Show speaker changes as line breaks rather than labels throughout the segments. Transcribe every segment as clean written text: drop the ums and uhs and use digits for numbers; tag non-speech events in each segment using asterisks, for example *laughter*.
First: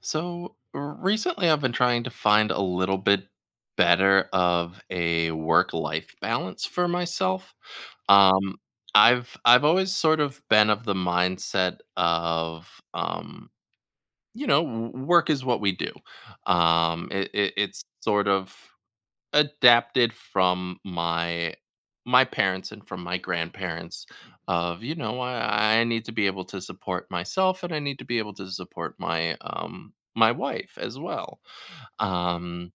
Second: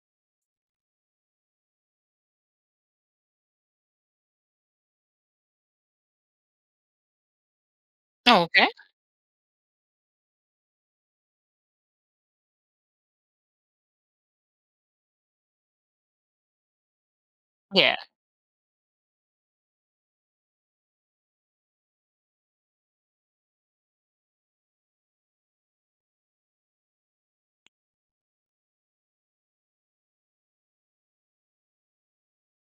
So recently, I've been trying to find a little bit better of a work-life balance for myself.
Oh,
Um,
okay.
I've always sort of been of the mindset of um, work is what we do. It's
Yeah.
sort of adapted from my parents and from my grandparents of, I need to be able to support myself, and I need to be able to support my wife as well. Um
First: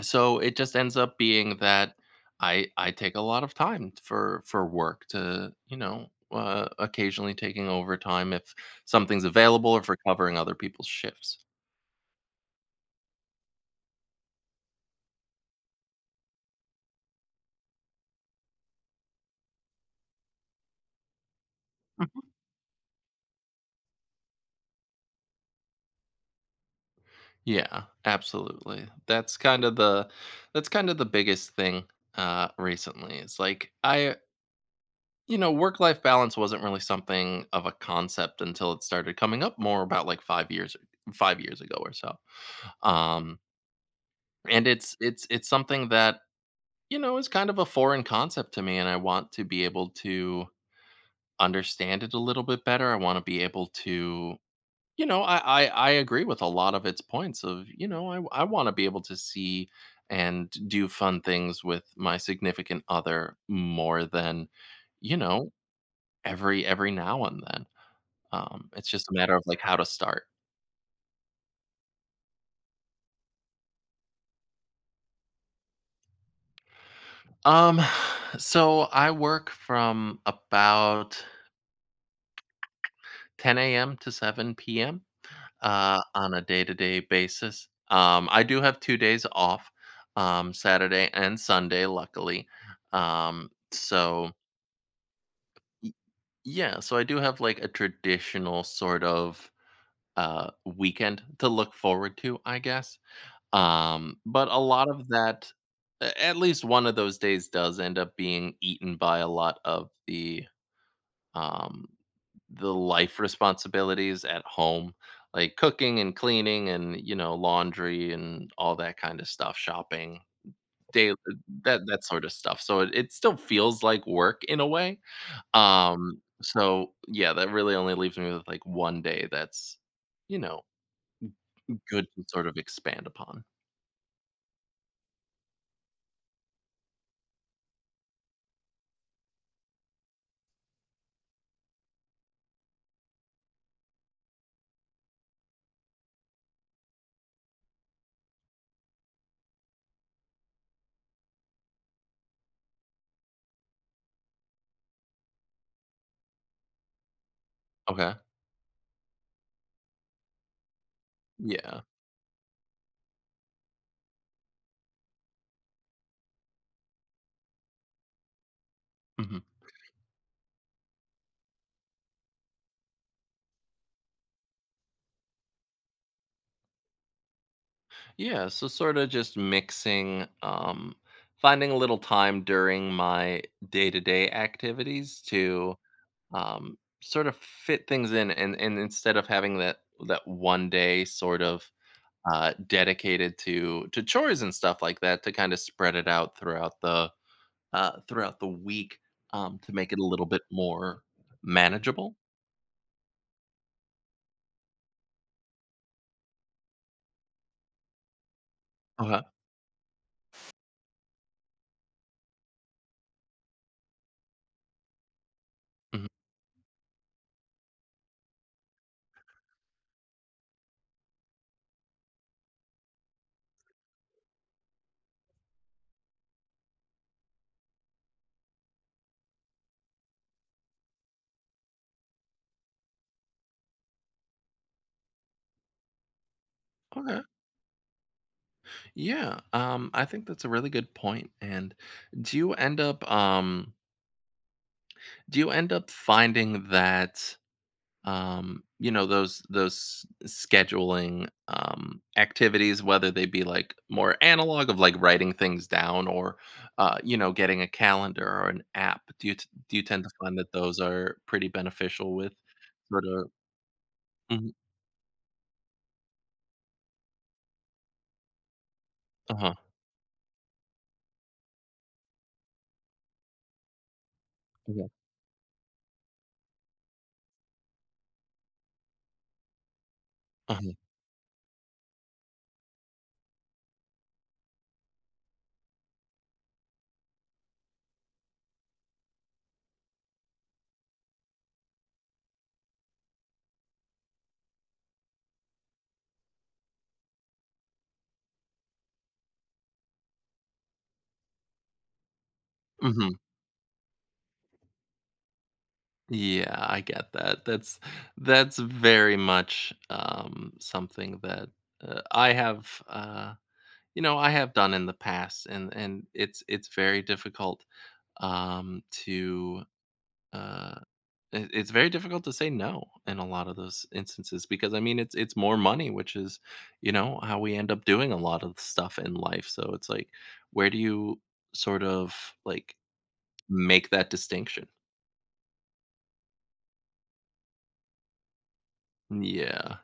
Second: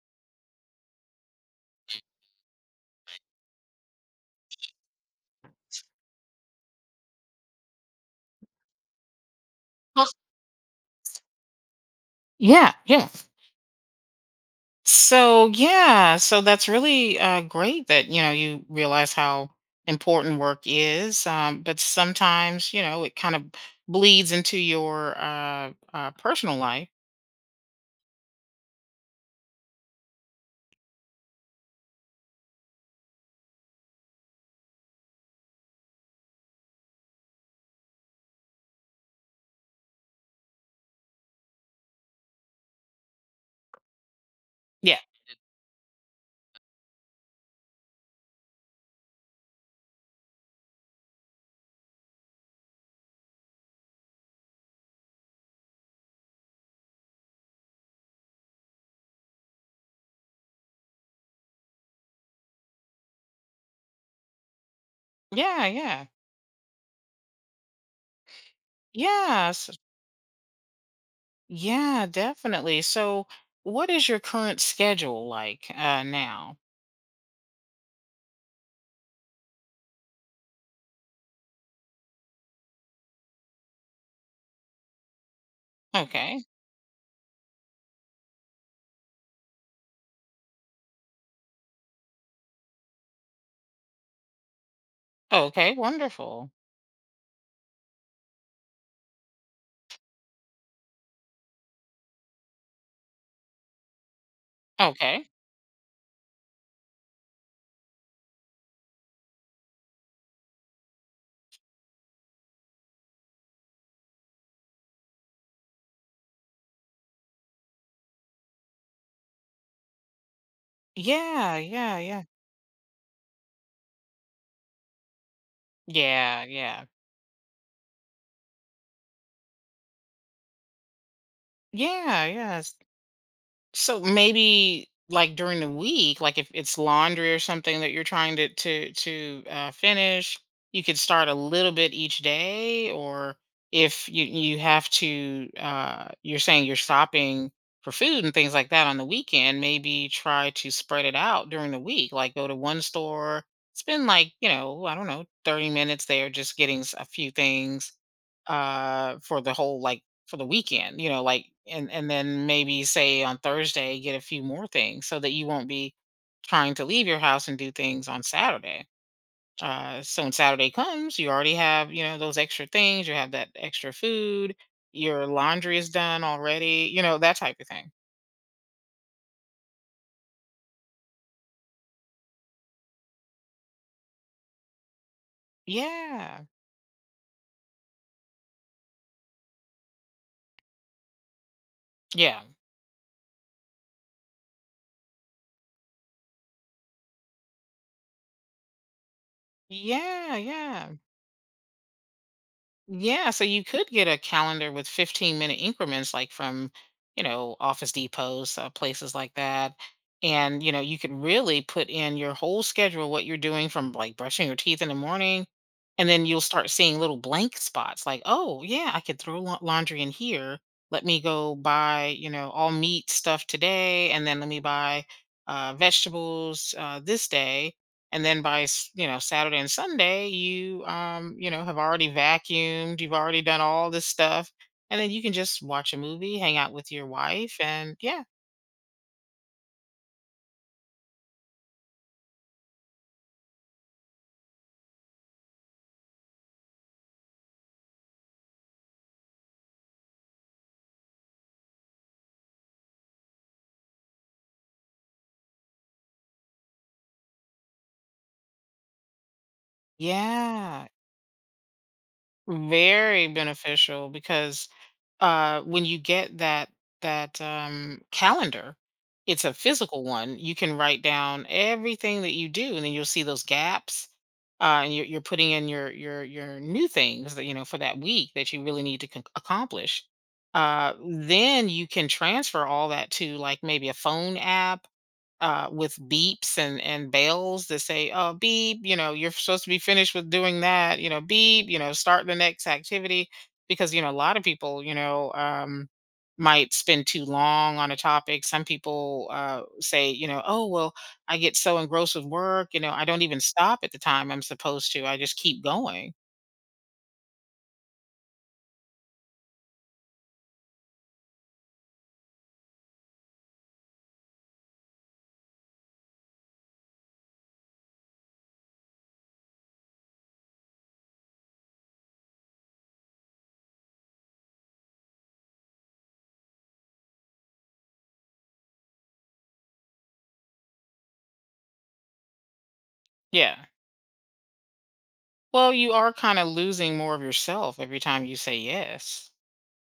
so it just ends up being that I take a lot of time for work to, occasionally taking overtime if something's available or for
Well,
covering other people's shifts.
yeah, yeah, so, so that's really great that, you know, you realize how important work is. But sometimes, you know, it kind of bleeds into your personal life.
Yeah, absolutely. That's kind of the biggest thing recently. It's like work-life balance wasn't really something of a concept until it started coming up more about like 5 years ago or so. Um and it's
Yeah.
it's it's something that is kind of a foreign concept to me, and I want to be able to understand it a little bit better. I want to be able to You know, I agree with a lot of its points of, I want to be able to see and do fun things with my significant other more than, you know,
Yeah, yeah.
every now and then. It's just a matter of like
Yes.
how to start.
Yeah, definitely. So what is your current schedule like now?
Um, *sighs* so I work from about 10 a.m. to 7 p.m. On a
Okay.
day-to-day basis. I do have 2 days off, Saturday and Sunday, luckily. Um, so
Okay, wonderful.
Yeah, so I do have like a traditional sort of weekend to look forward to, I guess. But a lot of
Okay.
that at least one of those days does end up being eaten by a lot of um the life responsibilities at home, like cooking and cleaning and laundry and all that kind of stuff, shopping, daily
Yeah,
that
yeah,
that
yeah.
sort of stuff. So it still feels like work in a way,
Yeah, yeah.
so yeah, that really only leaves me with, like, one day that's, you know, good to
Yeah,
sort of
yeah.
expand upon.
So maybe like during the week, like if it's laundry or something that you're trying to finish, you could start a little bit each day. Or if you have to, you're saying you're stopping for food and things like that on the weekend, maybe try to spread it out during the week. Like go to one store, spend like, you know, I don't know, 30 minutes there, just getting a few things
Okay.
for the whole like for the weekend, you know, like
Yeah.
and then maybe say on Thursday get a few more things so that you won't be trying to leave your house and do things on Saturday.
Mhm.
So when Saturday comes, you already have, you know, those extra things. You have that extra food. Your laundry is done already. You know, that type of thing.
Yeah, so sorta just mixing, finding a little time during my day-to-day activities to,
Yeah,
sort of fit things in, and instead of having that one day sort of,
yeah,
dedicated to chores and stuff like that, to kinda spread it out throughout the week, to make it a little
yeah,
bit
yeah.
more manageable?
Yeah, so you could get a calendar with 15-minute increments, like from, you know, Office Depots, places
Okay.
like that. And, you know, you could really put in your whole schedule, what you're doing from like brushing your teeth in the morning.
Mhm.
And then you'll start seeing little blank spots like, oh, yeah, I could throw laundry in here. Let me go buy, you know, all meat stuff today. And then let me buy vegetables this day, and then by you know Saturday and Sunday you you know have already vacuumed, you've already done all this stuff, and then you can just watch a movie, hang out with your
Okay.
wife. And yeah,
Yeah. I think that's a really good point. And do you end up um do you end up finding that those scheduling activities, whether they be like more analog of like writing things down or getting a calendar or an app? Do you tend to find that those
yeah,
are pretty beneficial with sort
very
of.
beneficial
Mhm.
because when you get that calendar, it's a
Uh-huh.
physical one. You can write down everything that you do, and then you'll see those gaps.
Yeah.
And you're putting in your new things that you know for that week that you really need to accomplish.
Uh-huh.
Then you can transfer all that to like maybe a phone app with beeps and bells that say, "Oh, beep," you know, you're supposed to be finished with doing that, you know, beep, you know, start the next activity, because you know a lot of people, you know, might spend too long on a topic. Some people say, you know, "Oh, well, I get so engrossed with work, you know, I
Mhm.
don't even stop at the time I'm supposed to. I just keep going."
Yeah, I get that. That's very much, something that uh, I have, uh, I have done in the past. And it's very difficult um, to. Uh, it's very difficult to say no in a lot of those instances, because I mean it's more money, which is, how we end up doing a lot of stuff in life. So it's like, where do you sort of, like,
Yeah.
make that distinction?
Well, you are kind of losing more of yourself every time you say yes.
Yeah.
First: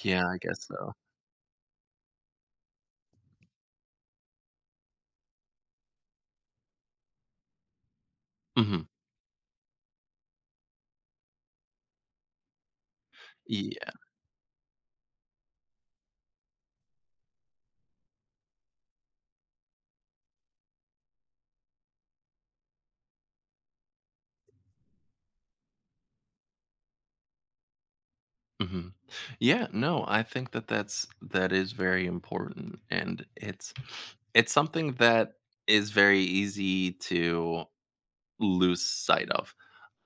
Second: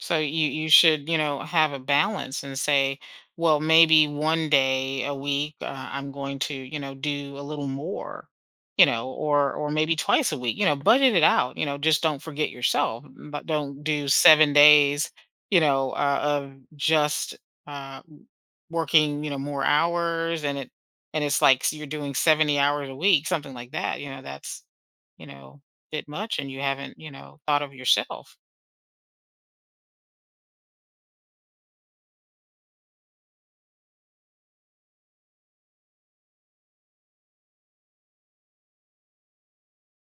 So
I
you
guess
you
so.
should, you know, have a balance and say, well, maybe one day a week I'm going to, you know, do a little more,
Mhm.
you know. Or maybe twice a week, you know, budget it out, you know, just don't forget yourself, but don't
Yeah.
do 7 days, you know, of just uh, working, you know, more hours. And it's like you're doing 70 hours a week, something like that, you know, that's, you know, a bit much and you haven't, you know, thought of yourself.
Mhm. Yeah, no, I think that that is very important, and it's something that is very easy to lose sight of.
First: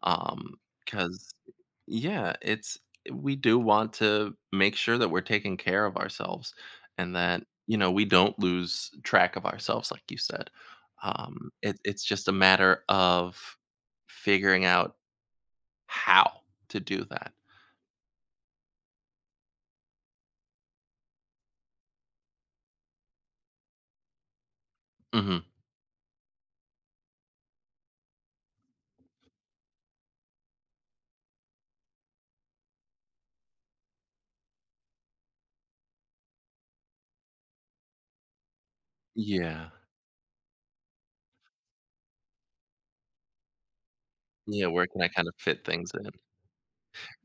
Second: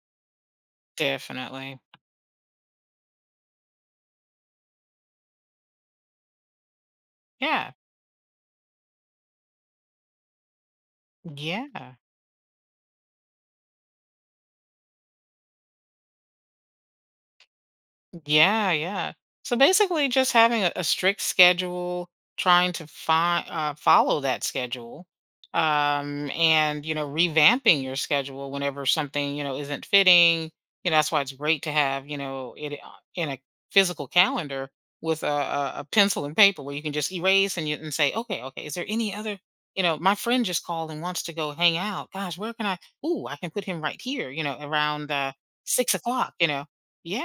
Um, Because,
Definitely.
yeah, it's we do want to make sure that we're taking care of ourselves, and that,
Yeah.
we don't lose track of ourselves, like you said. It
Yeah.
it's just a matter of figuring out how to do that.
Yeah, yeah. So basically just having a strict schedule, trying to find follow that schedule.
Mhm.
And you know revamping your schedule whenever something, you know, isn't fitting. You know, that's why it's great to have, you know, it in a physical calendar with a pencil and paper where you can just erase and you and say, "Okay, okay, is there any other,
Yeah.
you know, my friend just called and wants to go hang out. Gosh, where can I? Ooh, I can put him right here. You know,
Yeah, where can I
around
kind of fit things
six
in?
o'clock. You know,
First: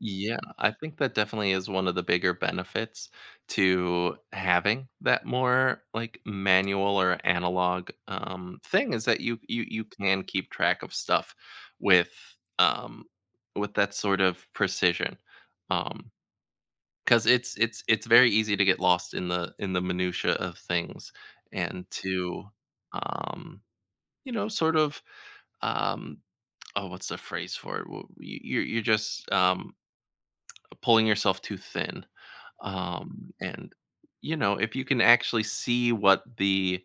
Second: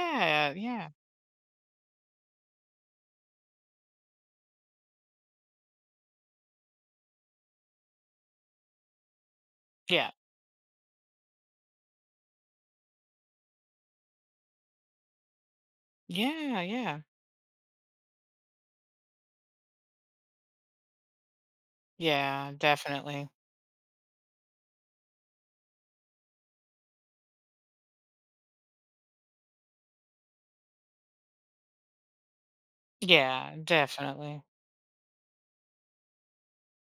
Yeah, I
yeah,
think that definitely is one of the bigger benefits to having that more, like, manual or analog, thing, is that you
yeah,
can keep track of stuff with, um with that sort of precision, because
yeah, yeah,
it's very easy to get lost in the minutia of things and to,
yeah, definitely.
um, you know, sort of, um oh, what's the phrase for it? Well, you're just, pulling yourself too thin,
Yeah,
and
definitely.
if you can actually see what the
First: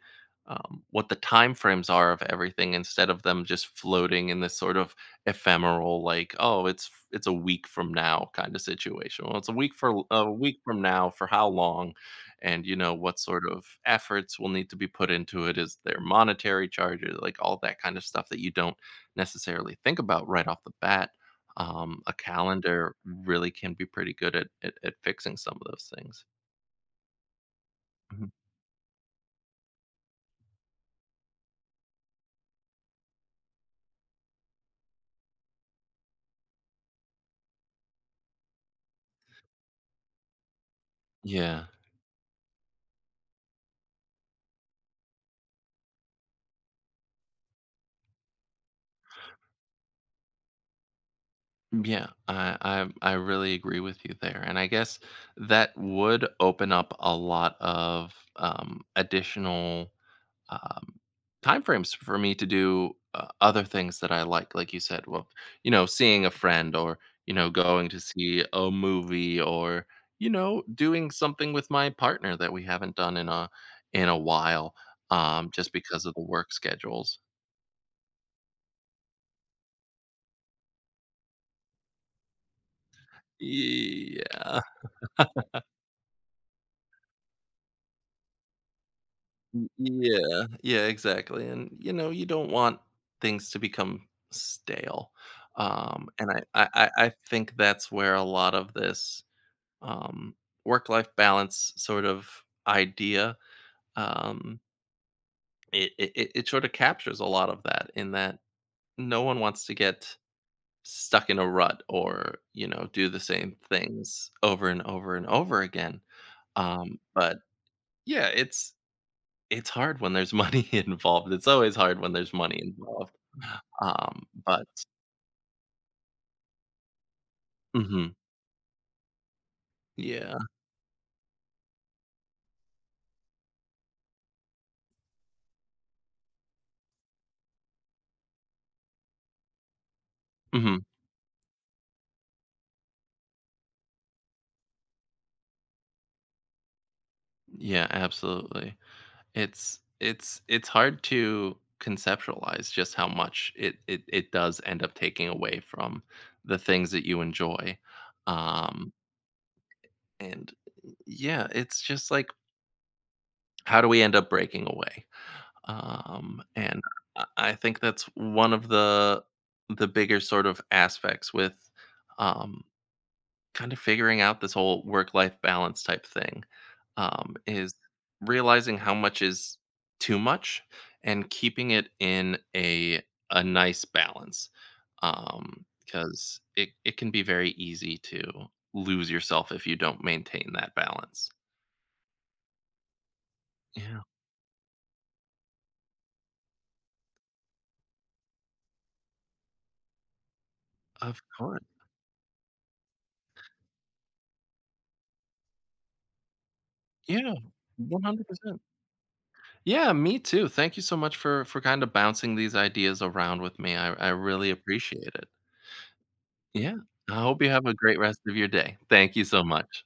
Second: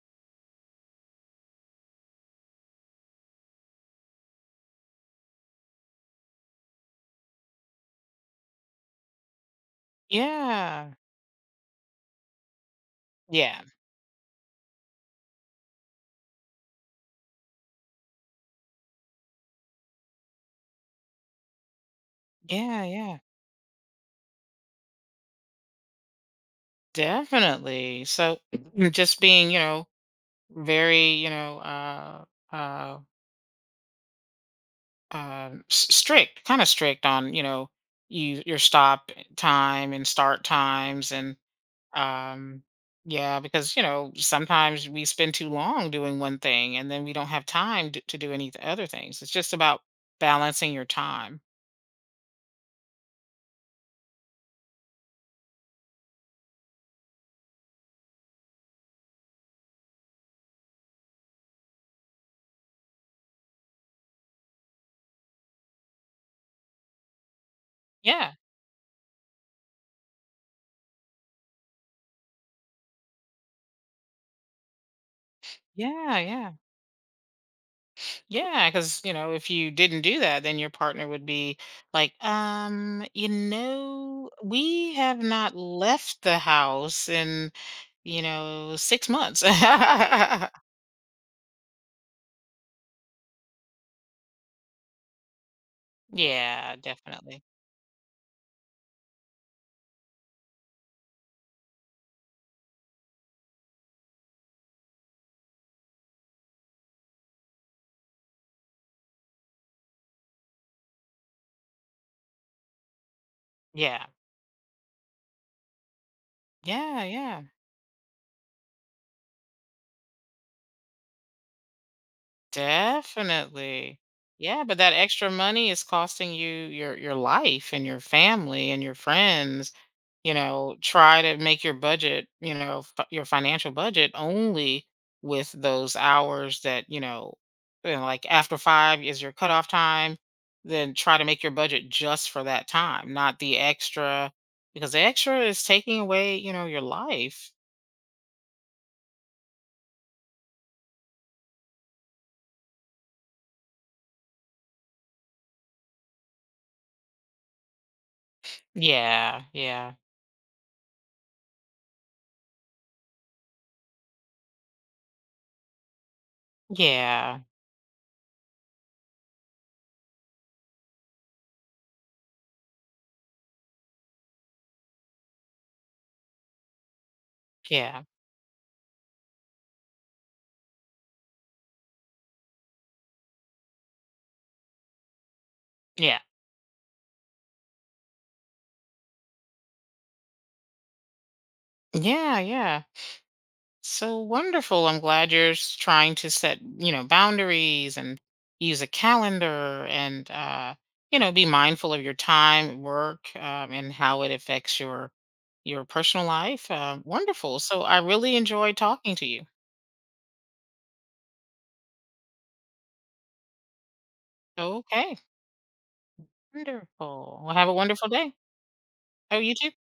um, what the time frames are of everything, instead of them just floating in this sort of ephemeral, like, oh, it's a week from now kind of situation. Well, it's a week for a week from
Yeah,
now, for how long, and what sort
yeah,
of efforts will need to be put into it, is there monetary charges, like all that kind of stuff that you don't necessarily think about right off the bat. A
yeah,
calendar
yeah,
really can be pretty good at fixing some of those things.
definitely.
Mhm.
So *clears throat* just being, you know, very, you know, uh, strict, kind of strict on, you know, your stop time and start times. And
Yeah.
Um, yeah, because you know sometimes we spend too long doing one thing, and then we don't have time to, do any other things. It's just about balancing your time.
Mm, yeah, I really agree with you there, and I guess that would open up a lot of additional um, time frames for me to do other things that I like you said. Well, seeing a friend, or going to
Yeah,
see a movie, or doing something with my partner that we haven't done in a while, just because of
yeah,
the
yeah,
work schedules.
yeah. Because you know if you didn't do that, then your partner would be like, you know,
Yeah,
we have not left the house in, you know, 6 months. *laughs*
yeah, yeah, exactly. And you don't want things to become stale. And I, I,
Yeah,
I I
definitely.
think that's where a lot of this, um, work life balance sort of idea. Um, it sort of captures a lot of that, in that no one wants to get stuck in a rut or do the same
Yeah,
things over and over and over again.
yeah,
But
yeah.
yeah, it's hard when there's money *laughs* involved. It's always hard when there's money involved.
Definitely. Yeah,
But
but that extra money is costing you your life and your
mhm,
family and your friends. You
yeah,
know, try to make your budget, you know, your financial budget only with those hours that, you know, like after 5 is your cutoff time,
mhm,
then try to make your budget just for that time, not the extra, because the extra is taking away, you know, your life.
yeah, absolutely. It's hard to conceptualize just how much it does end up taking away from the things that you enjoy. Um,
Yeah, yeah.
and yeah, it's just like, how do we end up breaking away? And I
Yeah.
I think that's one of the bigger sort of aspects with um kind of figuring out this whole work life balance type thing, is
Yeah.
realizing how much is too much and keeping it in a nice balance,
Yeah.
because it can be very easy to lose yourself if you don't maintain that balance.
Yeah. Yeah.
Yeah,
So wonderful. I'm glad you're trying to set, you know, boundaries and use a calendar and, you
of
know, be
course.
mindful of your time, work, and how it affects your personal life.
Yeah,
Wonderful. So I really
100%.
enjoyed talking to you.
Yeah, me too. Thank you so much for kind of bouncing these ideas around with me. I really appreciate
Okay.
it. Yeah. I hope
Wonderful.
you
Well,
have
have
a
a
great
wonderful
rest
day.
of your day. Thank you
Oh,
so
you too.
much.